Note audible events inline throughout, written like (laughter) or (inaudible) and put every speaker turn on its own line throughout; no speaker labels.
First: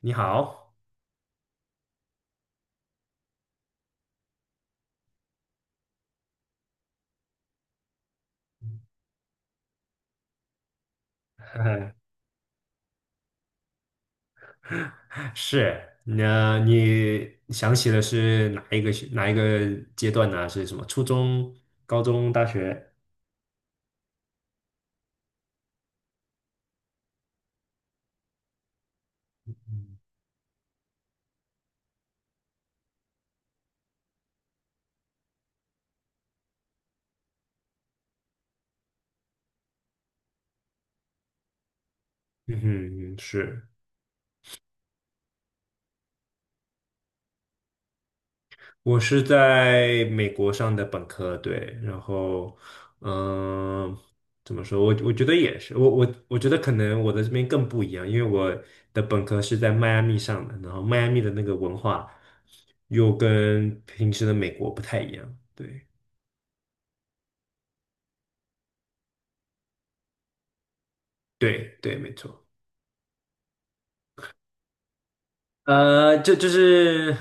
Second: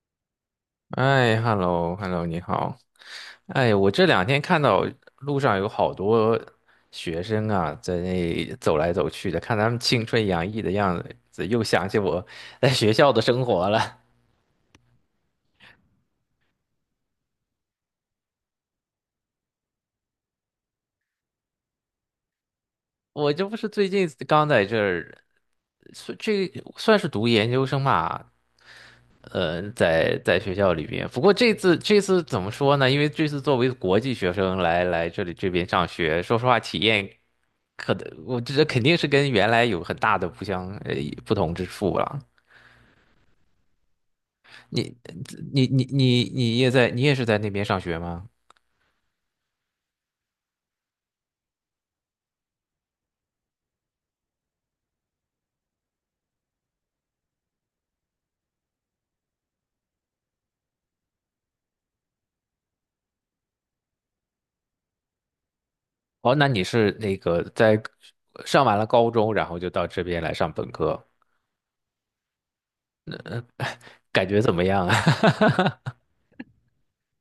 你好，
哎，hello，hello，你好。哎，我这两天看到路上有好多学生啊，在那走来走去的，看他们青春洋溢的样子，又
(laughs)
想起我在学校的生活了。
是，那你想起的是哪一个阶段呢？是什么？初中、高中、大学？
我这不是最近刚在这儿，算这算是读研究生吧？在学校里边。不过这次怎么说呢？因为这次作为国际学生来这边上学，说实话体验。可能我觉得肯定是跟原来有很大的不同之处了。
嗯哼，是，
你你也是在那边上学吗？
我是在美国上的本科，对，然后，嗯、怎么说？我觉得也是，我觉得可能我的这边更不一样，因为我的本科是在迈阿密上的，然后迈阿密的那个文化又跟平时的美国不太一样，对
哦，那你是在上完了高中，然后就到这边来上本科，
对对，没错。
感觉怎么样啊？(laughs)
呃，就就是，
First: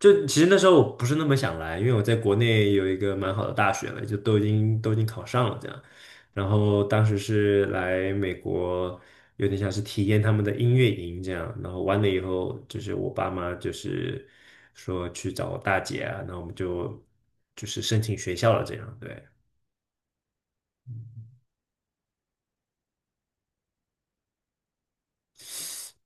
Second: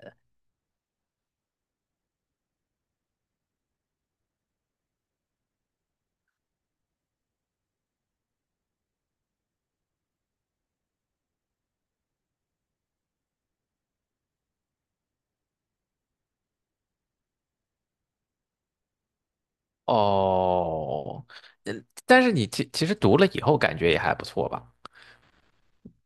就其实那时候我不是那么想来，因为我在国内有一个蛮好的大学了，就都已经考上了这样。然后当时是来美国，有点像是体验他们的音乐营这样。然后完了以后，就是我爸妈就是说去找我大姐啊，那我们就是申请学校了这样。对，
哦，呃但是你其实读了以后感觉也还不错吧？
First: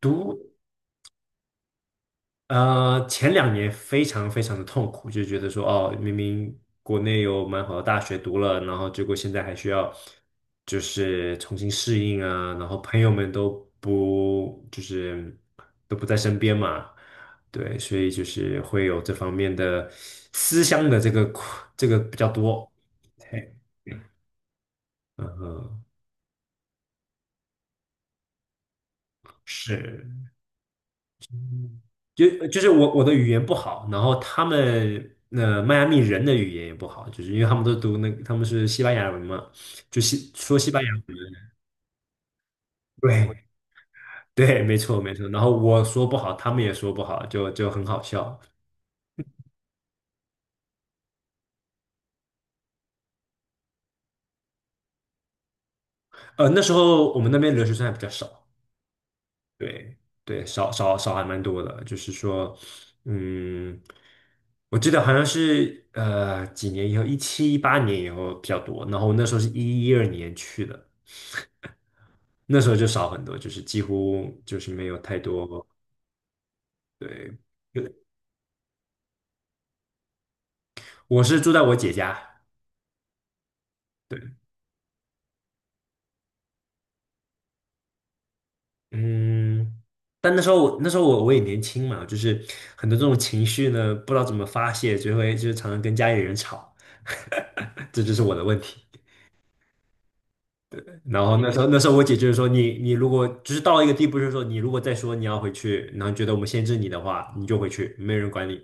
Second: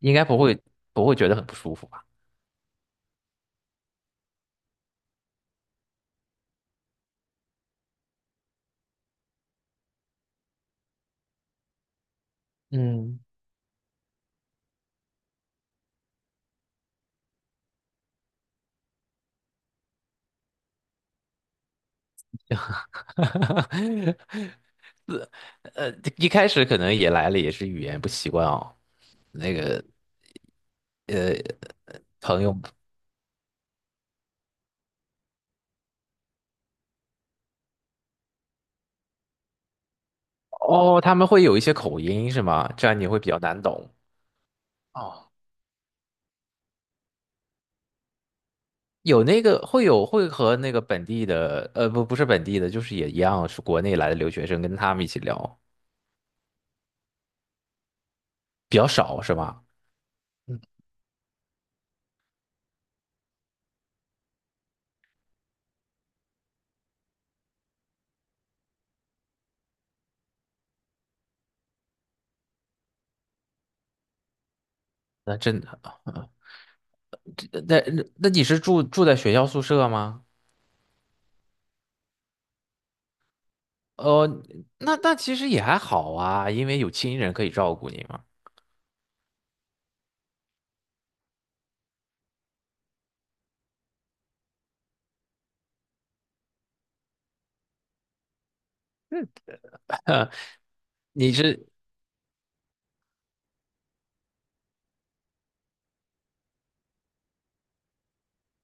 应该不
读
会不会觉得很不舒服吧？
前两年非常非常的痛苦，就觉得说，哦，明明国内有蛮好的大学读了，然后结果现在还需要就是重新适应啊，然后朋友
嗯。
们不就是都不在身边嘛，对，所以就是会有这方面的思乡的这个苦这个比较多。对，
(laughs)
嗯哼，
呃，一开始可能也来了，也是语言不习惯哦。那个
是。
朋
就
友，
就是我的语言不好，然后他们迈阿密人的语言也不好，就是因为他们都读那他们是西班牙文嘛，就说西班牙
哦，他
文，
们会有一些口音是吗？这样你会比较
对
难懂。
对，没错没错。
哦，
然后我说不好，他们也说不好，就很好笑。
有那个会有会和那个本地的，不是本地的，就是也一样是国内来的留学生，跟他们一起聊
那时候我们那边留学生还比较少，
比较少是吗？
对对，
嗯，
少还蛮多的，就是说，嗯，我记得好像是几年以后，17、18年以后比较多，然后我那时候是一二年去的。那时候就少很多，就是几乎就是没有太
那真
多。
的，
对，
那
有
那那你是住在学校宿舍吗？
我是住在我姐家，
哦，
对，
那其实也还好啊，因为有亲人可以照顾你嘛。
嗯，但那时候我也年轻嘛，就是很多这种情绪呢，不知道怎么发泄，就常常跟家里人吵，(laughs) 这就是我的问题。
(laughs)
然
你
后那时
是
候那时候我姐就是说你如果就是到了一个地步，就是说你如果再说你要回去，然后觉得我们限制你的话，你就回去，没人管你。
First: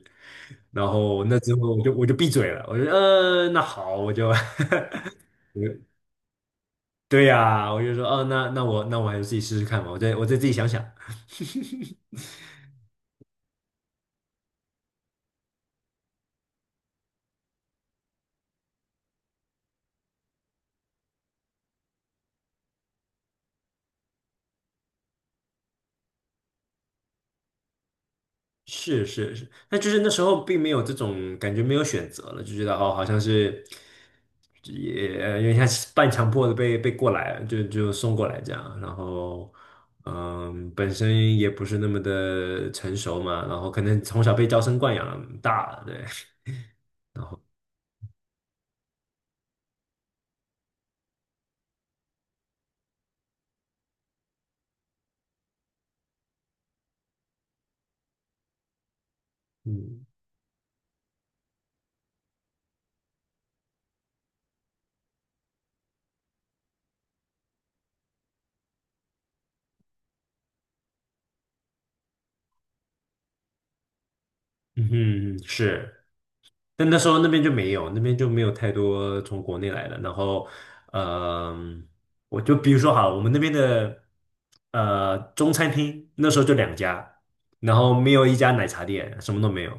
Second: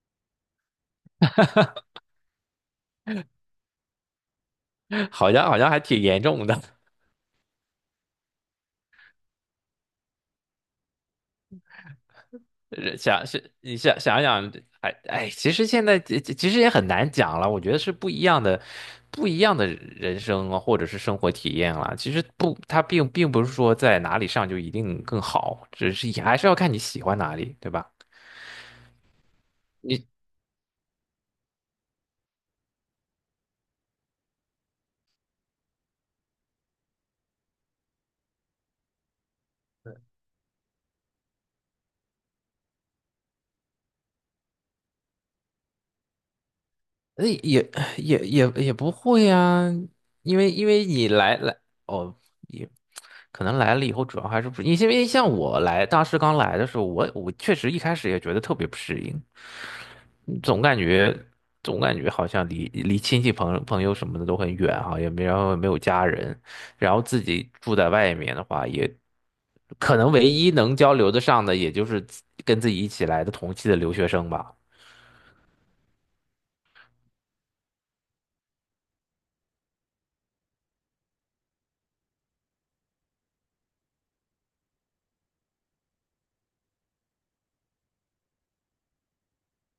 然后那之后我就闭嘴了，我就那好，我就
好像还
(laughs)。
挺严重的。
对呀，我就说，哦，那我还是自己试试看吧，我再自己想想。
想是你想想，哎哎，其实现在其实也很难讲了。我觉得是不一样的，不一样的人生啊，或者是生活体验了。其实不，它并不是说在哪里上就一定更好，只是也还是要看你喜欢哪里，对吧？
是是是，那就是
你
那时候并没有这种感觉，没有选择了，就觉得哦，好像是也有点像是半强迫的被过来了，就送过来这样。然后，本身也不是那么的成熟嘛，然后可能从小被娇生惯养大了，对，
那也不会啊，因为你来哦，也可能来了以后，主要还是不，因为像我来当时刚来的时候，我确实一开始也觉得特别不适应。
嗯
总感觉总感觉好像离亲戚朋友什么的都很远哈，也没然后也没有家人，然后自己住在外面的话，也可能唯一能交流的上的，也就是自跟自己一起来的同期的留学生吧。
嗯哼，是。但那时候那边就没有，那边就没有太多从国内来的。然后，嗯、我就比如说好了我们那边的中餐厅那时候就2家，然后没有一家奶茶店，什么都没有。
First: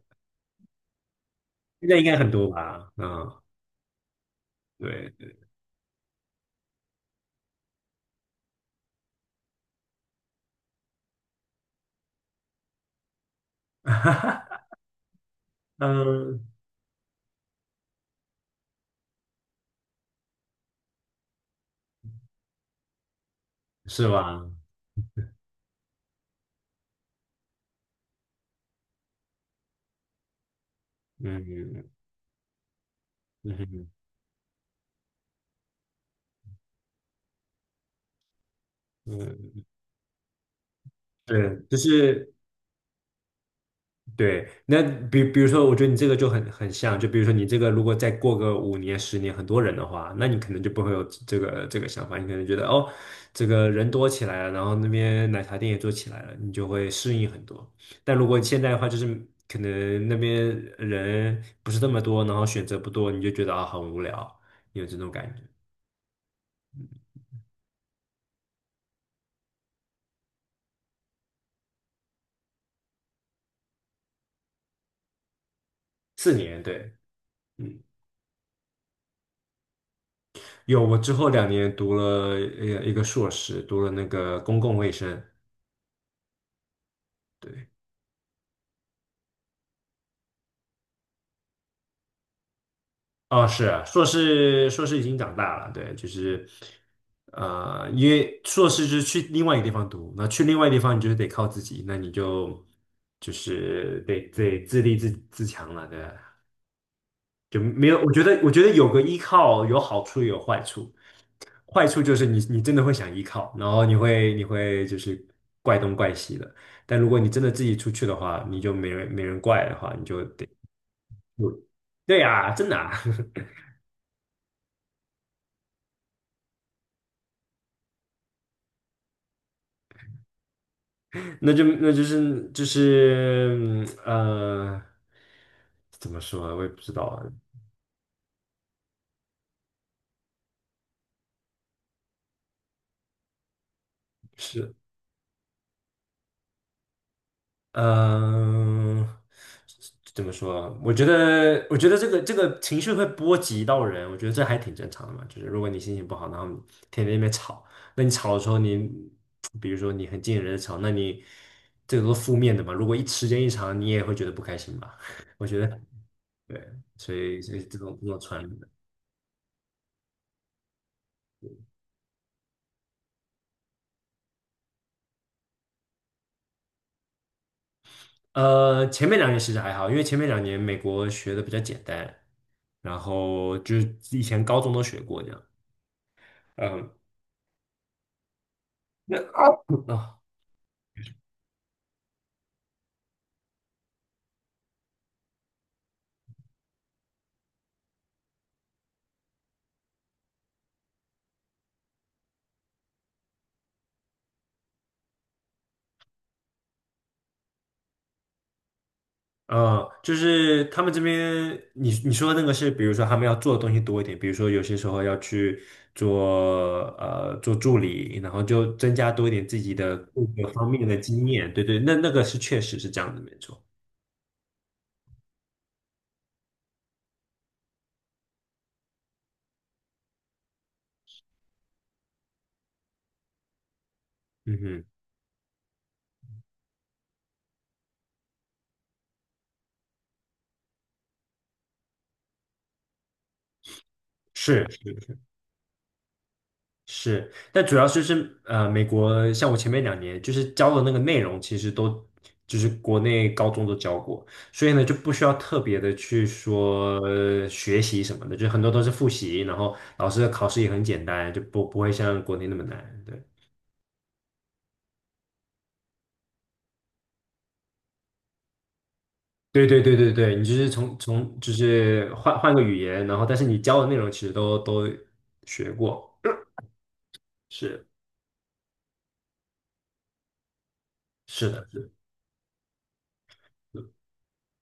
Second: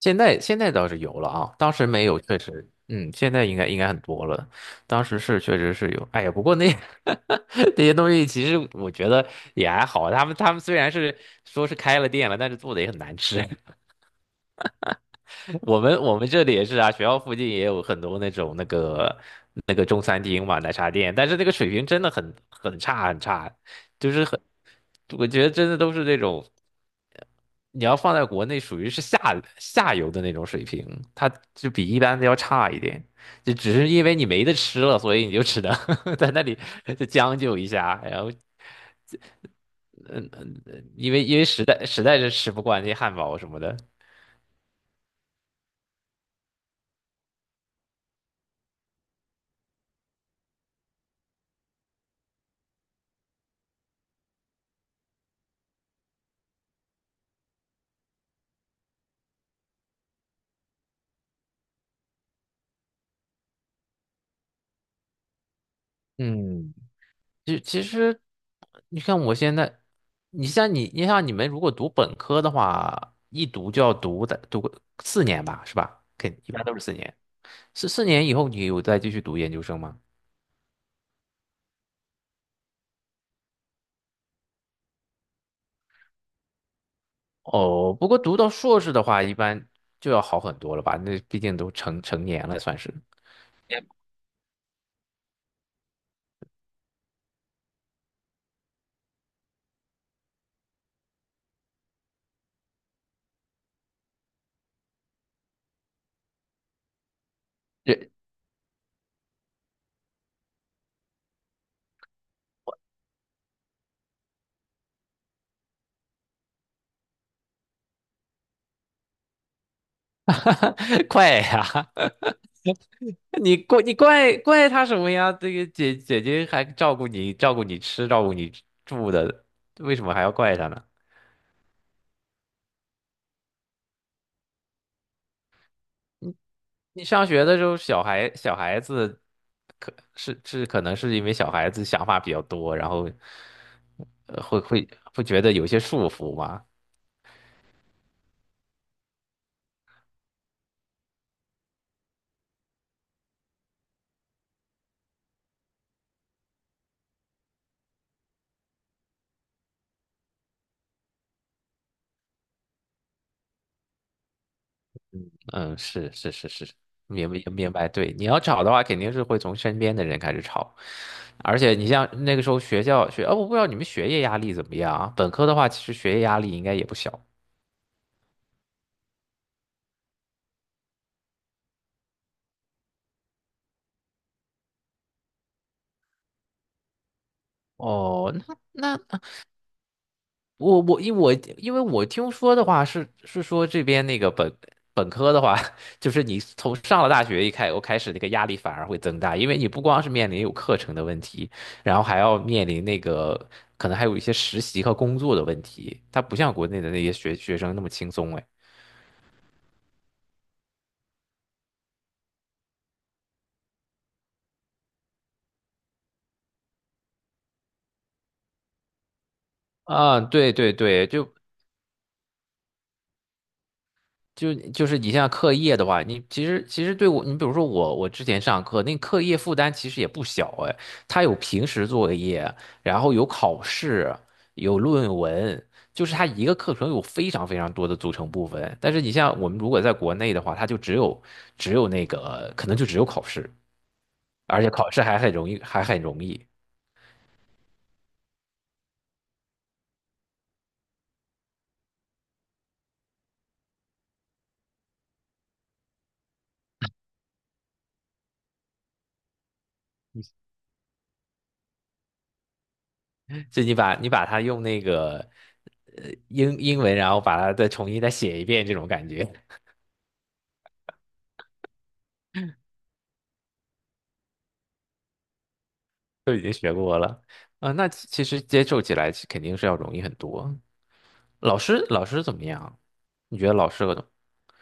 现在倒是有了啊，当时
现在应
没
该
有，
很
确
多
实，
吧？
嗯，
嗯，
现在应该很多了。当时
对，
是确实是有，哎呀，不过那 (laughs) 那些东西其实我觉得也还好，他们虽然是说是开了店了，但是做的也很难吃。(laughs) 我们这
嗯，
里也是啊，学校附近也有很多那种那个中餐厅嘛，奶茶店，但是那个水平真的很差很差，
是
就是很，
吧？
我觉得真的都是那种你要放在国内属于是下游的那种水平，它就比
嗯
一般的要差一点，就只是
嗯
因为你没得吃了，所以你就只能 (laughs) 在那里就将就一下，然后
嗯，
嗯嗯，因为因为
对，
实
就
在实在是
是。
吃不惯那些汉堡什么的。
对，那比如说，我觉得你这个就很像，就比如说你这个如果再过个5年、10年，很多人的话，那你可能就不会有这个想法，你可能觉得哦，这个人多起来了，然后那边奶茶店也做起来了，你就会适应很多。但如果现在的话，就是可能那边人不是那么多，然后选择不多，你就觉得啊很无聊，有这种感觉。
嗯，就其实，你看我现在，你像你们如果读本科的话，一读就要读个四年吧，是吧？
四
一
年，
般都是四
对。
年。
嗯，
四年以后，你有再继续读研究生吗？
有，我之后两年读了一个硕士，读了那个公共卫生，对，
哦，不过读到硕士的话，一般就要好很多了吧？那毕竟都成年了，算是。
哦，是啊硕士，硕士已经长大了，对，就是，因为硕士就是去另外一个地方读，那去另外一个地方，你就是得靠自己，那你就是得自立自强了，对啊，就没有，
也
我觉得有个依靠有好处也有坏处，坏处就是你真的会想依靠，然后你会就是怪东怪西的，但如果你真的自己出去的话，你就没人怪的话，你就得，
怪 (laughs) 呀！
对呀，真的啊 (laughs)
你怪他什么呀？这个姐姐还照顾你，照顾你吃，照顾你住的，为什么还要怪他呢？
那就那就是就是嗯呃，怎么说啊？我也不知道
你
啊，
上学的时候，小孩子可能是因为小孩子想法比较多，然后呃会
是
会会觉得有些束缚吗？
嗯、呃怎么说啊？我觉得这个情绪会波及到人，我觉得这还挺正常的嘛。就是如果你心情不好，然后你天天在那边吵，那你吵的时候你，比如说你很近人的吵，那你这个都是负面的嘛。如果一时间一长，你也会觉得不开心吧？(laughs) 我觉
嗯，
得
是是是
对，
是，
所
明
以
白
所以
明
这
白。
种这
对，
种
你要
传。
吵的话，肯定是会从身边的人开始吵，而且你像那个时候学校，哦，我不知道你们学业压力怎么样啊？本科的话，其实学业压力应该也不小。
前面两年其实还好，因为前面两年美国学的比较简单，然后就是以前高中都学过这样。嗯，
哦，那
那
那
啊，
我因为我听说的话是说这边那个本科的话，(laughs) 就是你从上了大学一开我开始那个压力反而会增大，因为你不光是面临有课程的问题，然后还要面临那个可能还有一些实习和工作的问题，它不像国内的那些学生那么轻松哎。
就是他们这边，你说的那个是，比如说他们要做的东西多一点，比如说有些时候要去做做助理，然后就增加多一点自己的
啊，
各个
对
方
对
面的
对，
经
就
验。对对，那那个是确实是这样的，没错。
就就是你像课业的话，你其实对我，你比如说我，我之前上课那课业负担其实也不小哎，它有平时作业，然后有考试，
嗯
有
哼，
论文，就是它一个课程有非常非常多的组成部分。但是你像我们如果在国内的话，它就只有那个可能就只有考试，而
是。
且考试还很容易，还很容易，
是，但主要就是美国像我前面两年就是教的那个内容，其实都就是国内高中都教过，所以呢就不需要特别的去学习什么的，就很多都是复习，然后老师的考试也很简单，就不会像国内那么难。
就你把你把它用那个英文，然后把它再重新再写一遍这种感觉。
对，对对对对对，你就是换个语言，然后但是你教的内容其实都学过。
呃，
是
那其实接受起来肯定是要容易很多。
是
老
的，是
师，
的。
老师怎么样？你觉得老师和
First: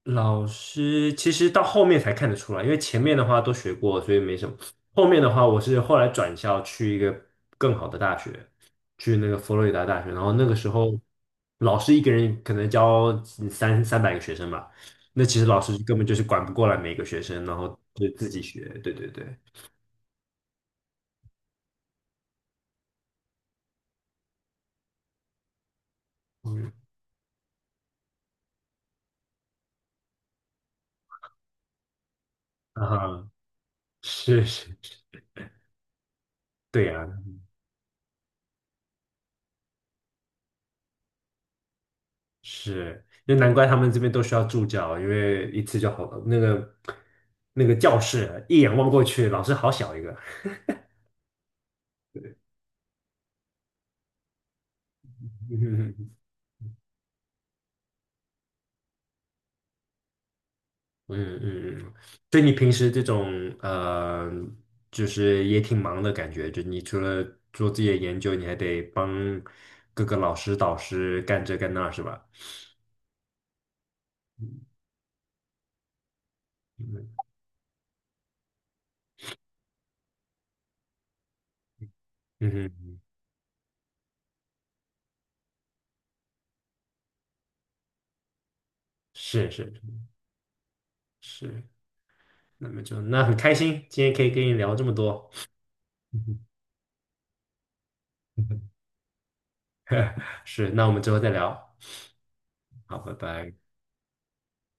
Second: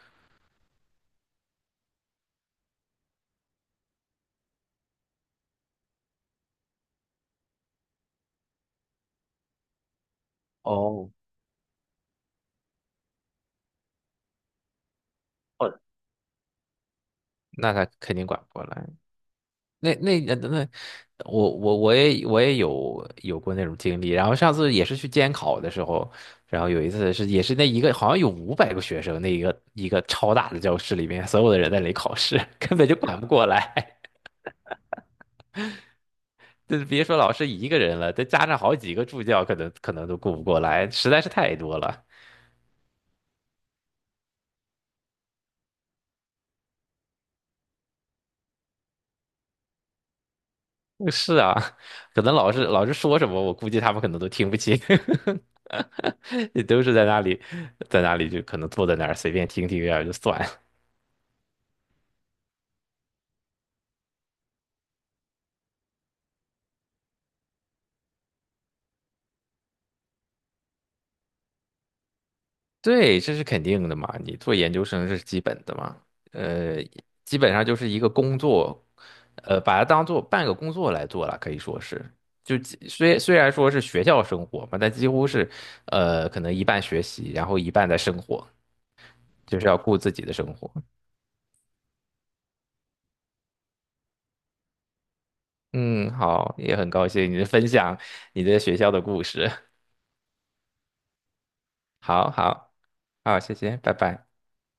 老师其实到后面才看得出来，因为前面的话都学过，所以没什么。后面的话，我是后来转校去一个更好的大学，去那个佛罗里达大学。然后那个时候，
哦，
老师一个人可能教三百个学生吧，那其实老
哦，
师根本就是管不过来每个学生，然后
那他
就
肯定
自
管
己
不
学。
过来。
对对对，
那我也有过那种经历。然后上次也是去监考的时候，然后
嗯
有一次是也是那一个好像有500个学生，那一个超大的教室里面，所有的人在那里考试，(laughs) 根
啊
本就管不
哈，
过来。(laughs)
是是，
就
对
是别
呀，
说老师一个人了，再加上好几个助教，可能都顾不过来，实在是太多了。
是，就难怪他们这边都需要助教，因为一次就好，那个教室一眼望过去，老师好小一个。(laughs)
是啊，可能老师说什么，我估计他们可能都听不清，
嗯
(laughs) 也都是在那里，在那里就可能坐在那儿随便听听然后就算。
嗯嗯，所以你平时这种就是也挺忙的感觉，就你除了做自己的研究，你还得帮各个老师导师干这干那，是吧？
对，这是肯定的嘛，你做研
嗯
究生是基本的嘛，呃，基本上就是一个工作，把它当做半个工作来做了，可以说是，
嗯
就
哼，
虽然说是学校生活嘛，但几乎是，可能一半学习，然后一半在生活，
是
就是
是
要顾自己的生活。
是，那么很开心，今天可以跟你聊这么多。
嗯，好，也很高兴你的分享，你的学校
(laughs)
的故事。(laughs)
是，那我们之后再聊。
好好
好，拜
好，
拜。
谢谢，拜拜。